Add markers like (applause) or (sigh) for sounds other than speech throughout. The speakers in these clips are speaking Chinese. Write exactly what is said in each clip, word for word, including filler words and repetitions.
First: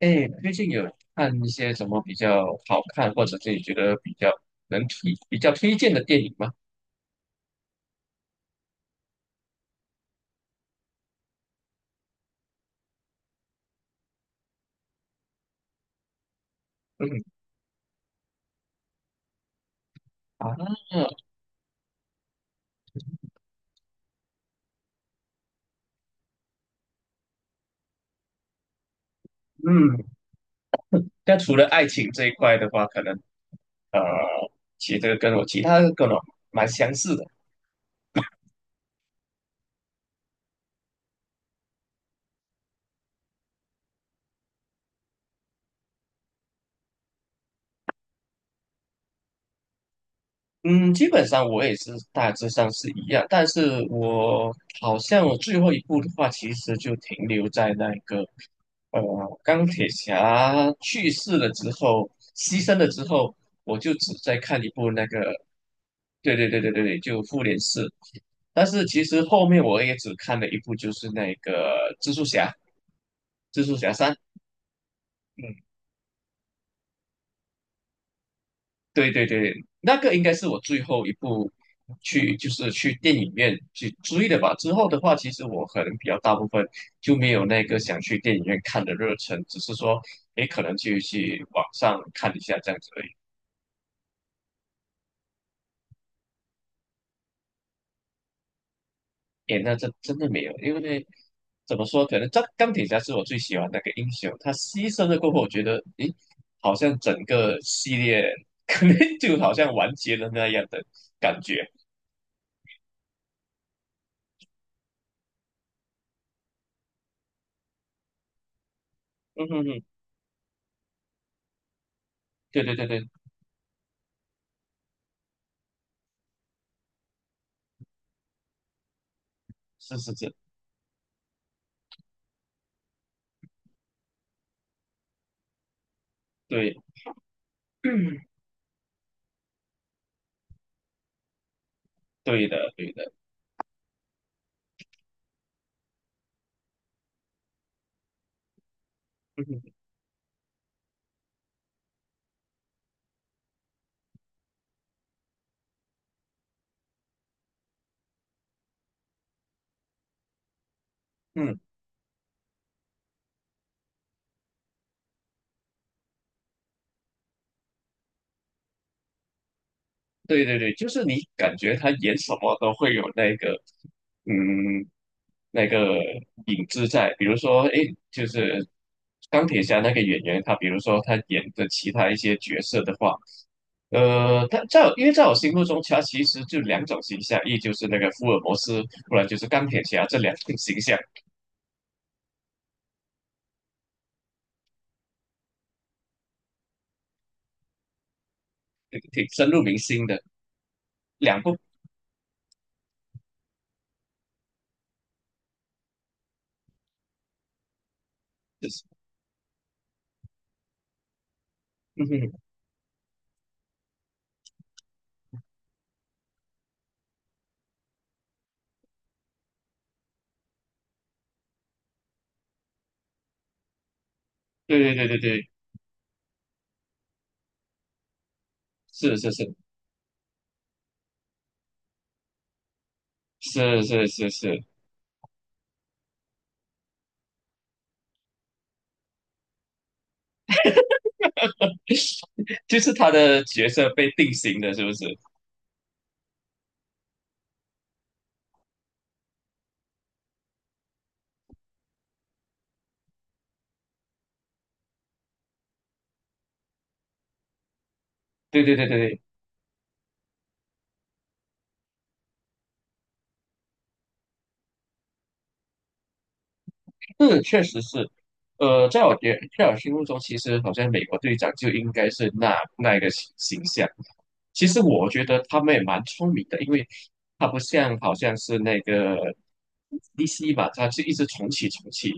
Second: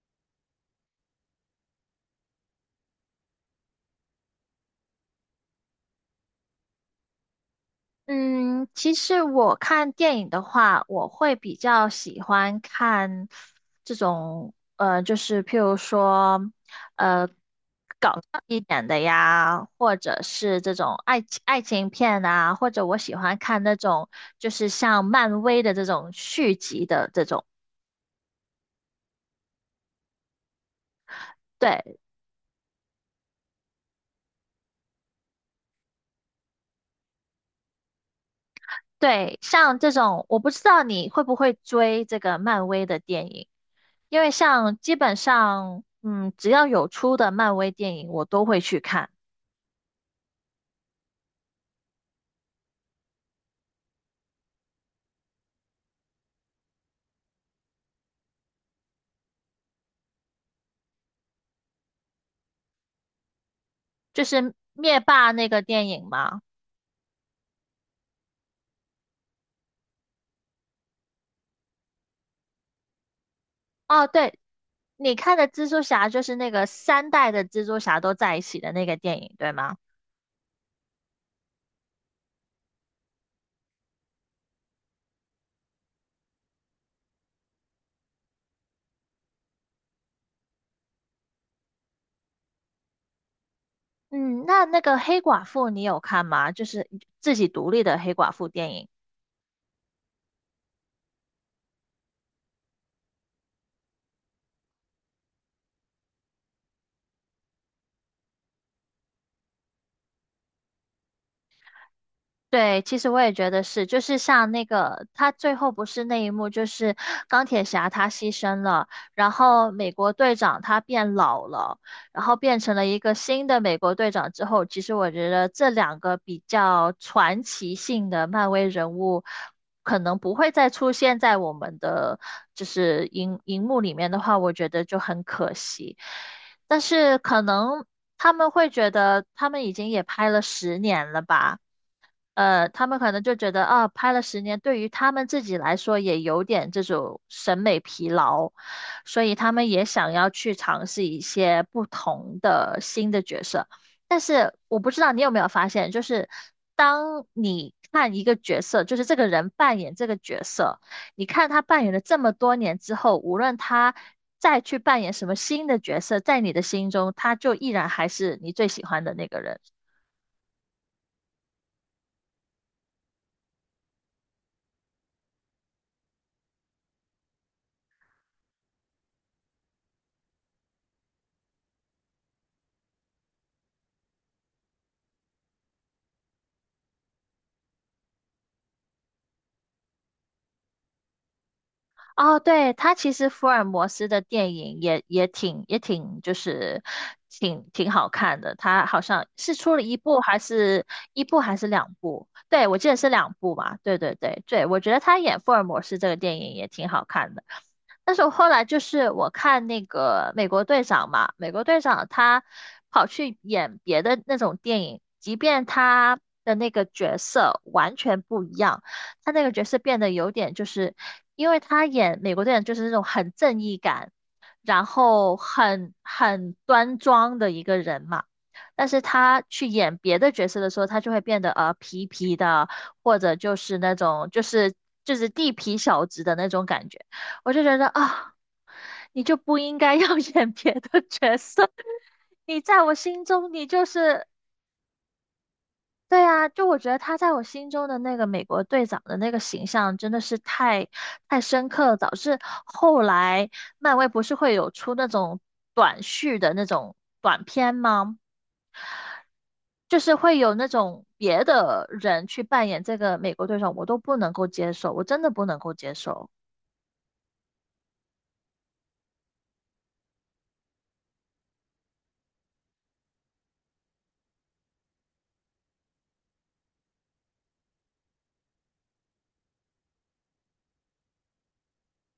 哎，最近有看一些什么比较好看，或者自己觉得比较能推、比较推荐的电影吗？嗯，其实我看电影的话，我会比较喜欢看这种，呃，就是譬如说，嗯呃，搞笑一点的呀，或者啊，是这种爱情爱情片啊，或者我喜欢看那种就是像漫威的这种续集的这种。嗯，那除了爱对情这一块的话，可能呃，其实这个跟我其他的跟我蛮相似的。对，像这种，我不知道你会不会追这个漫威的电影。因为像基本上，嗯，只要有出的漫威电影，我都会去看。嗯，基本上我也是大致上是一样，但是我好像我最后一部的话，其实就停留在那个呃钢铁侠去世了之后，牺牲了之后，我就只就在是看一部灭那个，霸那个电影对嘛。对对对对对，就复联四。但是其实后面我也只看了一部，就是那个蜘蛛侠，蜘蛛侠哦，三，对，你看的蜘嗯蛛侠就是那个三代的蜘蛛侠都在一起的那个对电对影，对，对吗？那个应该是我最后一部去，就是去电影院去追的吧。之后的话，其实我可能比较大部分就没有那个想去电影院看的热忱，只是说，诶，可能就去网上看一下这样子而已。嗯，那那个黑寡妇你有看吗？就是自己独立的黑寡妇电影。诶，那这真的没有，因为怎么说，可能钢钢铁侠是我最喜欢那个英雄，他牺牲了过后，我觉得，诶，好像整个系列 (laughs) 可能就好像完结了那样的感觉。对，其实我也觉得是，就是像那个他最后不是那一幕，就是钢铁侠他牺牲了，然嗯哼后哼，美国队长他变老了，然后变对对成对了一对，个新的美国队长之后，其实我觉得这两个比较传奇性的漫威人物，是可是能是，不会再出现在我们的就是荧荧幕里面的话，我觉得就很可惜。对。但是可 (clears throat) 能嗯，他们会觉得他们已经也拍了十年了吧。对呃，的，他对们的，可能就觉得啊，拍了十年，对于他们自己来说也有点这种审美疲劳，所以他们嗯也想要去尝试一些不同的新的角色。但是我不知道你有没有发现，就是当你看一个角色，就是这个人扮演这个角色，你看嗯，他扮演了这么多年之后，无论他再去扮演什么新的角色，在你的心中，他就依然还是你最喜欢的那个人。对对对，就是你感觉他演什么都会有那个，嗯，那个影子在。比如说，诶，就是钢铁侠那个演员，他比如说他演的其他一些角色的话，呃，他在我因为在我心目中，他其实就两种形象，一就是那个福尔摩斯，不然就是钢铁侠这两种形象，哦，对，他其实福尔摩斯的电影也也挺也挺就是挺挺好看的，他挺好像挺深是入出民了一心部的，还是一部两还部，是 (laughs) 两部？对，我记得是两部嘛。对对对对，我觉得他演福尔摩斯这个电影也挺好看的。但是我后来就是我看那个美国队长嘛，美国队嗯长哼，他跑去演别的那种电影，即便他的那个角色完全不一样，他那个角色变得有点就是，因为他演美国队长就是那种很正义感，对然对对对后对，很很端庄的一个人嘛。但是是是他是去演别的角色的时候，他就会变得呃皮皮的，或者就是是那是是种就是。是就是地痞小子的那种感觉。我就觉得啊、你就不应该要 (laughs) 演别的角色，你 (laughs) 就在是我他心的中你角就色被是定型了，是不是？对啊，就我觉得他在我心中的那个美国队长的那个形象真的是太太深刻了，导致后来漫威不是会有出那种短续的那种短片吗？对对对对就是会有那种别的人去扮演这个美国队长，我都不能够接受，我真的不能够接受。对，是确实是。呃，在我觉在我心目中，其实好像美国队长就应该是那那一个形形象。其实我觉得他们也蛮聪明的，因为他不像好像是那个 D C 吧，他是一直重启重启，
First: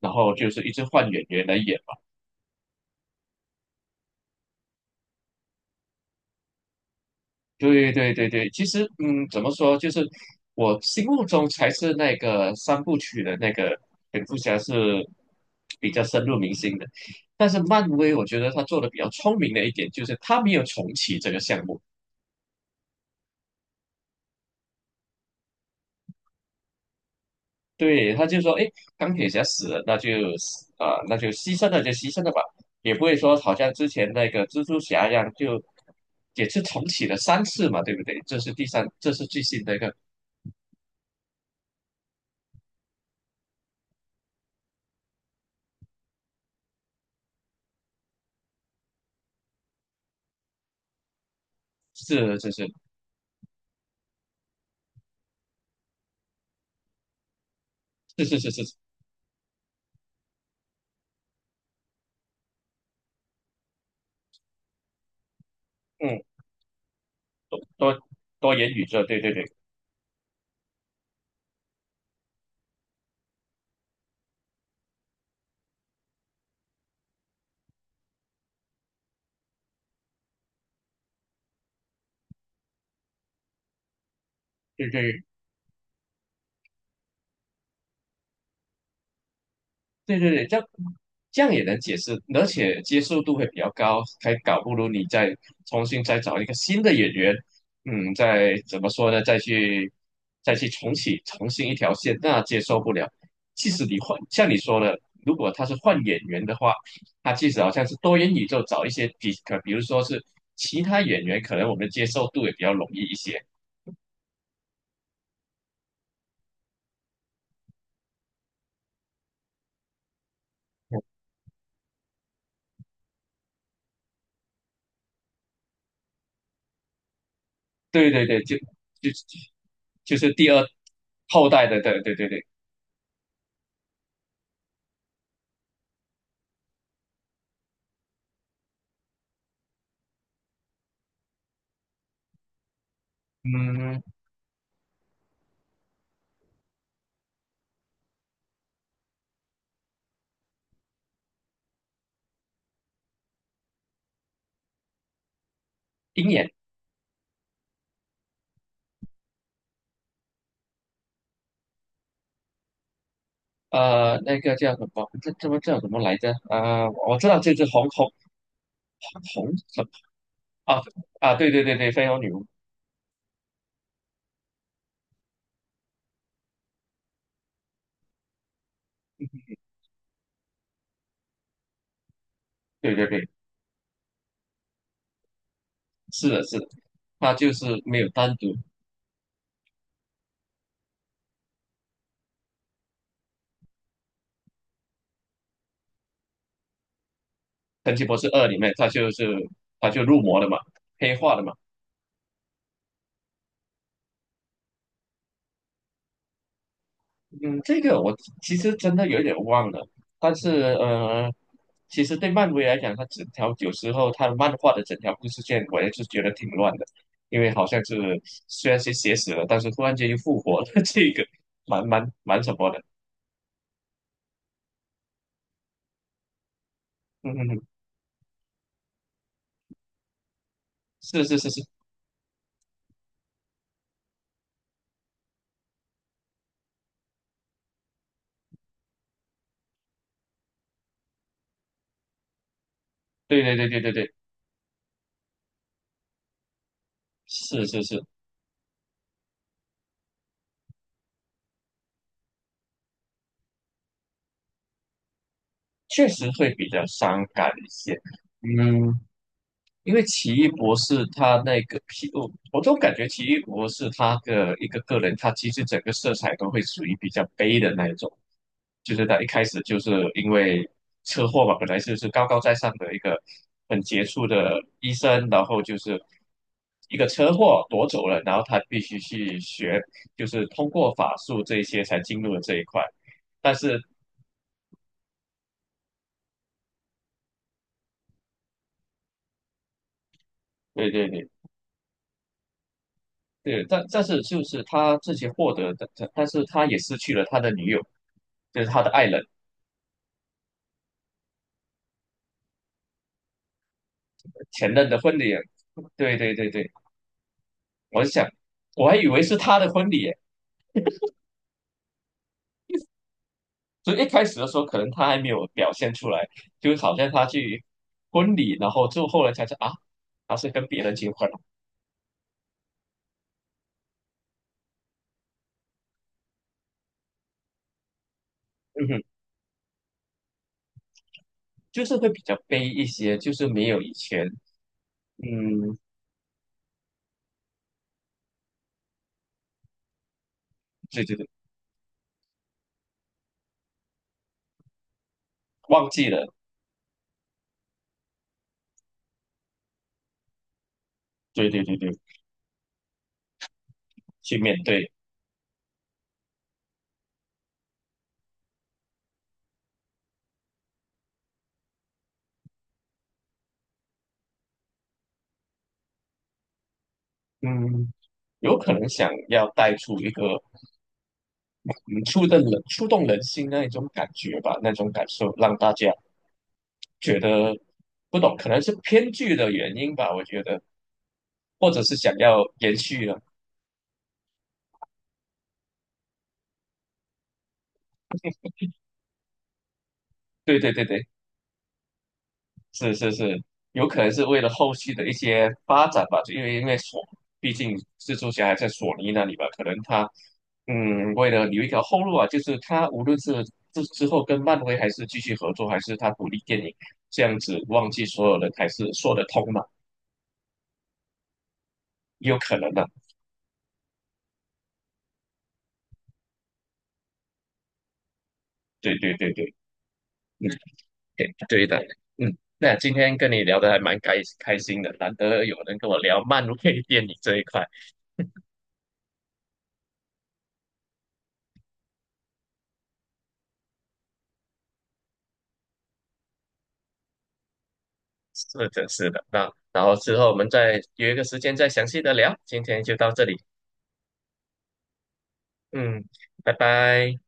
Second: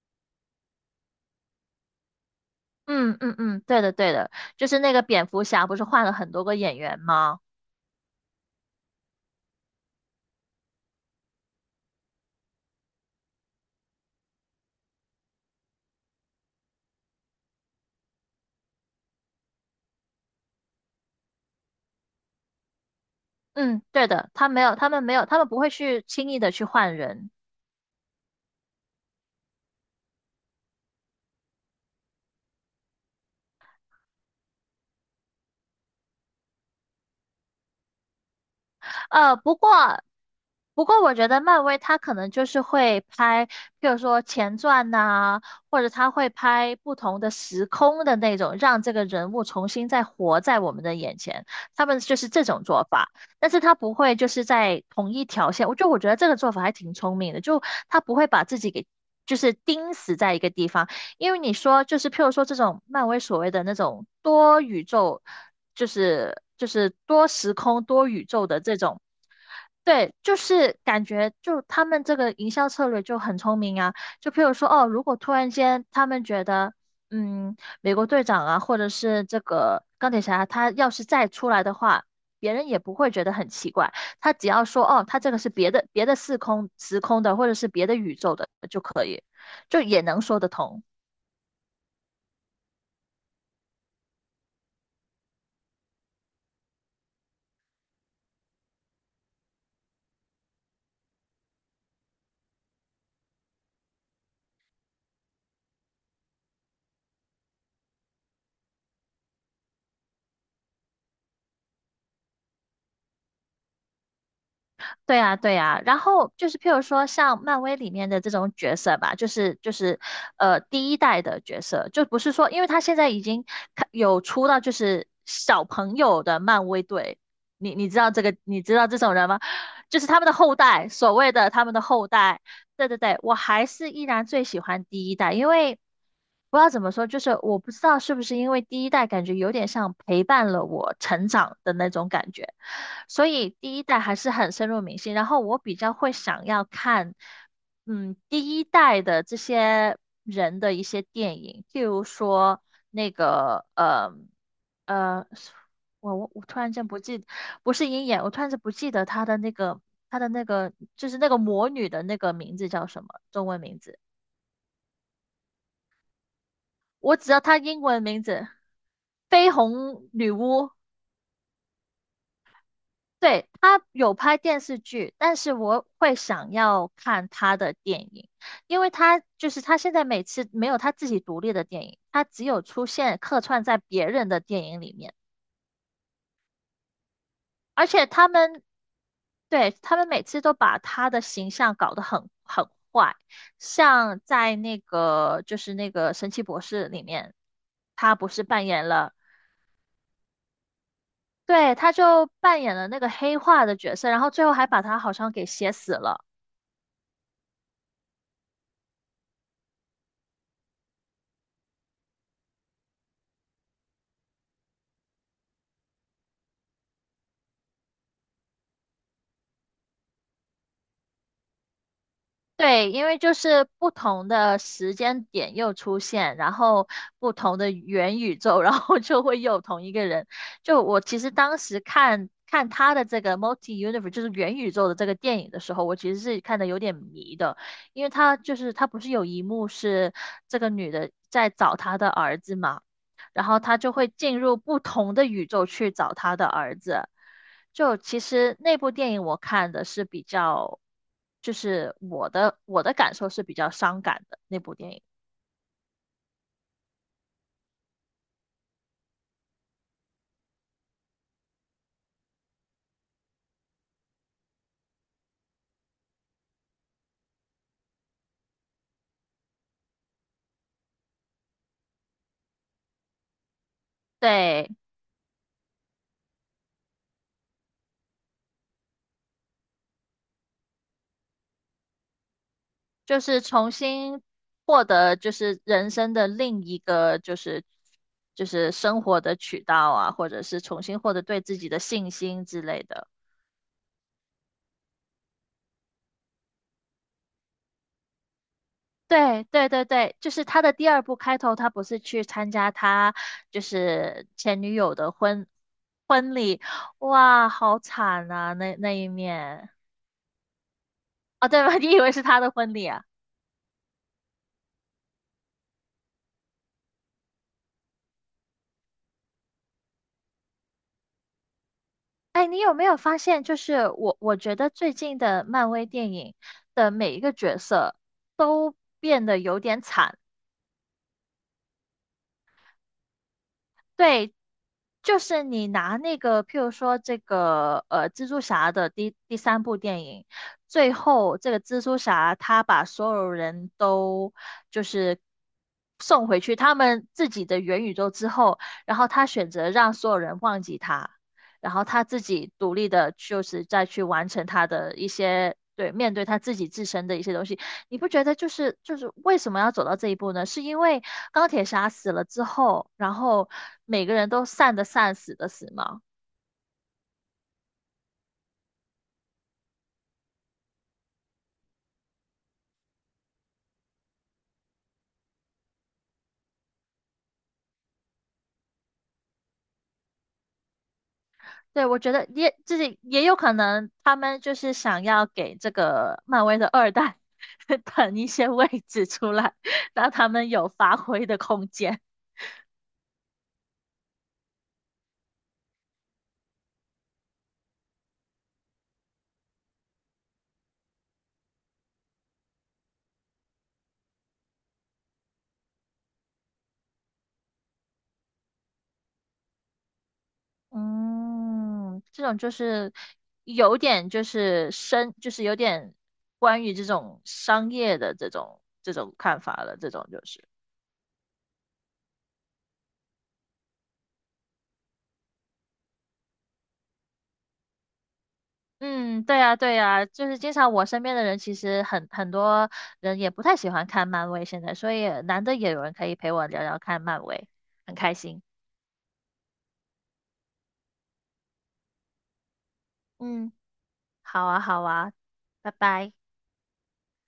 然后就是一直换演员来演，嗯嗯嗯，对的对的，就是那个蝙蝠侠不是换了很多个演员吗？对对对对，其实嗯，怎么说，就是我心目中才是那个三部曲的那个蝙蝠侠是比较深入民心的，但是漫威我觉得他做的比较聪明的一点就是他没有重启这个项目，嗯，对的，他没有，他们没有，他们不会去轻易的去换人。对，他就说，哎，钢铁侠死了，那就死啊、那就牺牲了就牺牲了吧，也不会说好像之前那个蜘蛛侠一样就也是重启了三次嘛，对不对？这是第三，这是呃，最不新过的一个，不过我觉得漫威它可能就是会拍，比如说前传呐、或者它会拍不同的时空的那种，让这个人物重新再活在我们的眼前。他们就是是这是种是做法，但是他不会就是在同一条线。我就我觉得这个做法还挺聪明的，就他不是会是把是自己是，给就是钉死在一个地方，因为你说就是譬如说这种漫威所谓的那种多宇宙，就嗯是就是多时空多多宇宙多的元这宇种，宙，对对对对，就是感觉就他们这个营销策略就很聪明啊。就譬如说哦，如果突然间他们觉得，嗯，美国队长啊，或者是这个钢铁侠，他要是再出来的话。别人也不会觉得很奇怪，他只要说对哦，他对这个是别的别的四空时空的，或者是别的宇宙的就可以。就也对能对说对，得这样通。这样也能解释，而且接受度会比较高，还搞不如你再重新再找一个新的演员，嗯，再怎么说呢，再去再去重启重新一条线，那接受不了。即使你换，像你说的，如果他是换演员的话，他即使好像是多元宇宙找一些比，可比如说是其他演员，可能我们接受度也比较容易一些。对呀，对呀，然后就是譬如说像漫威里面的这种角色吧，就是就是呃第一代的角色，就不是说，因为他现在已经开有出到就是小朋友的漫威队，你你知对道这对个，对，就你知道这就种人吗？就是就他们是的第后二代，所谓后的他代们的，的对后对对代，对，对对对，我还是依然最喜欢第一代，因为不知道怎么说，就是我不知道是不是因为第一代感觉有点像陪伴了我成长的那种感觉。所以第一代嗯，还是很深入民心。然后我比较会想要看，嗯，第一代的这些人的一些电影，譬如说那个，呃，呃，我我鹰我眼，突然间不记，不是鹰眼，我突然间不记得他的那个他的那个就是那个魔女的那个名字叫什么中文名字，呃，那个叫什么？这这么叫什么来着？啊，我我知只道要这她只英红文红名字，绯红什么红女巫。啊啊，对对对对，飞龙女巫，对，他有拍电视剧，但是我会想要看他的电影，因为他就是他现在每次没有他自己独立的电影，他只有出对对现对，客串在别人的电影里面，是的，是的，它就是而没且有他单独们对他们每次都把他的形象搞得很很坏，像在那个就是那个神奇博士里面，《神奇他博士不是二》里扮面，演它就了，是它就入魔了嘛，黑化了嘛。对，他就扮演了那个黑化的角色，然后最后还把他好像给写死了。嗯，这个我其实真的有点忘了，但是呃，其实对漫威来讲，它整条有时候它漫画的整条故事线，我也是觉得挺乱的，因为好像是虽然是写死了，但是突然间又复活了，(laughs) 这个蛮蛮蛮什么的，对，因为就是不同的时间点又出现，然后嗯不嗯同嗯，的元宇宙，(laughs) 然后就会又有同一个人。就我其是实是是当是，时看看他的这个 Multi Universe，就是元宇宙的这个电影的时候，我其实是看的有点迷的，因为他就是他不是有一幕是这个女的在找她的儿子嘛，对然对后对他对就对会对，进入不同的宇宙去找他的儿子。是是就是，其实那部电影我看的是比较，就是我的我的感受是比较伤感的那部电影。确实会比较伤感一些，嗯，因为奇异博士他那个皮，我我总感觉奇异博士他的一个个人，他其实整个色彩都会属于比较悲的那一种，就是他一开始就是因为车祸嘛，本来就是高高在上的一个很杰出的对，医生，然后就是一个车祸夺走了，然后他必须去学，就是通过法术这一些才进入了这一块，就是但重是新获得就是人生的另一个就是就是生活的渠道啊，或者是重对新对获得对对自己的信心之类的。对，但但是就是他自己获得的，但但是他也失去了他的女友。就是他的爱人对对对对，就是他的第二部开头，他不是去参加他就是前前女任友的的婚礼。婚对对婚对礼，对，哇，好我想惨啊，那我那还以一为是他面的婚礼耶，啊，对吧？(laughs) 你以为是他的婚礼啊？所以一开始的时候可能他还没有表现出来，就好像他去婚礼，然后就后来才知道啊，他是跟别人结婚了。哎，你有没有发现，就是我我觉得最近的漫威电影的每一个角色都嗯哼，变得有点惨。就是会比较悲一些，就是没有以前，对，就是你嗯，拿那个，譬如说这个呃，蜘蛛侠的第第三部电影，最对对对，后这个蜘蛛侠他把所有人都就是忘记了，送回去他们自己的元宇宙之后，然后他选择让所有人忘记他，对对然对后对，他自己独立的，就是再去完去成面他对，的一些。对，面对他自己自身的一些东西，你不觉得就是就是为什么要走到这一步呢？是因为钢铁侠死了之后，然后每个人都散的散，死的死吗？嗯，有可能想要带出一个嗯触动人触动人心那一种感觉吧，那种感受让大家觉得不懂，可能是偏剧的原因吧，我觉得，或者对，是我觉想得要也延就是续了。也有可能，他们就是想要给这个漫威的二代 (laughs) 腾一些位置出来，让他们对有对对发对，挥的空间。是是是，有可能是为了后续的一些发展吧，就因为因为索，毕竟蜘蛛侠还在索尼那里吧，可能他嗯，为了留一条后路啊，就是他无论是之之后跟漫威还是继续合作，还是他独立电影这样子，忘记所有人还是说得通嘛，嗯，这也有种就可能的。是有点就是深，就是有点关于这种商业的这种这对对种对看对，法了，这种就是。嗯。对对的，嗯，那今天跟你聊得还蛮开开心的，难得有人跟我聊漫威电影这一块，嗯，对呀，对呀，就是经常我身边的人，其实很很多人也不太喜欢看漫威，现在，所以难得也有人可以陪我聊聊看漫威，很开心。是的，是的。那然后之后我们再约一个时间再详细的聊，今天就到这里，嗯，好啊，好啊，拜嗯，拜。拜拜。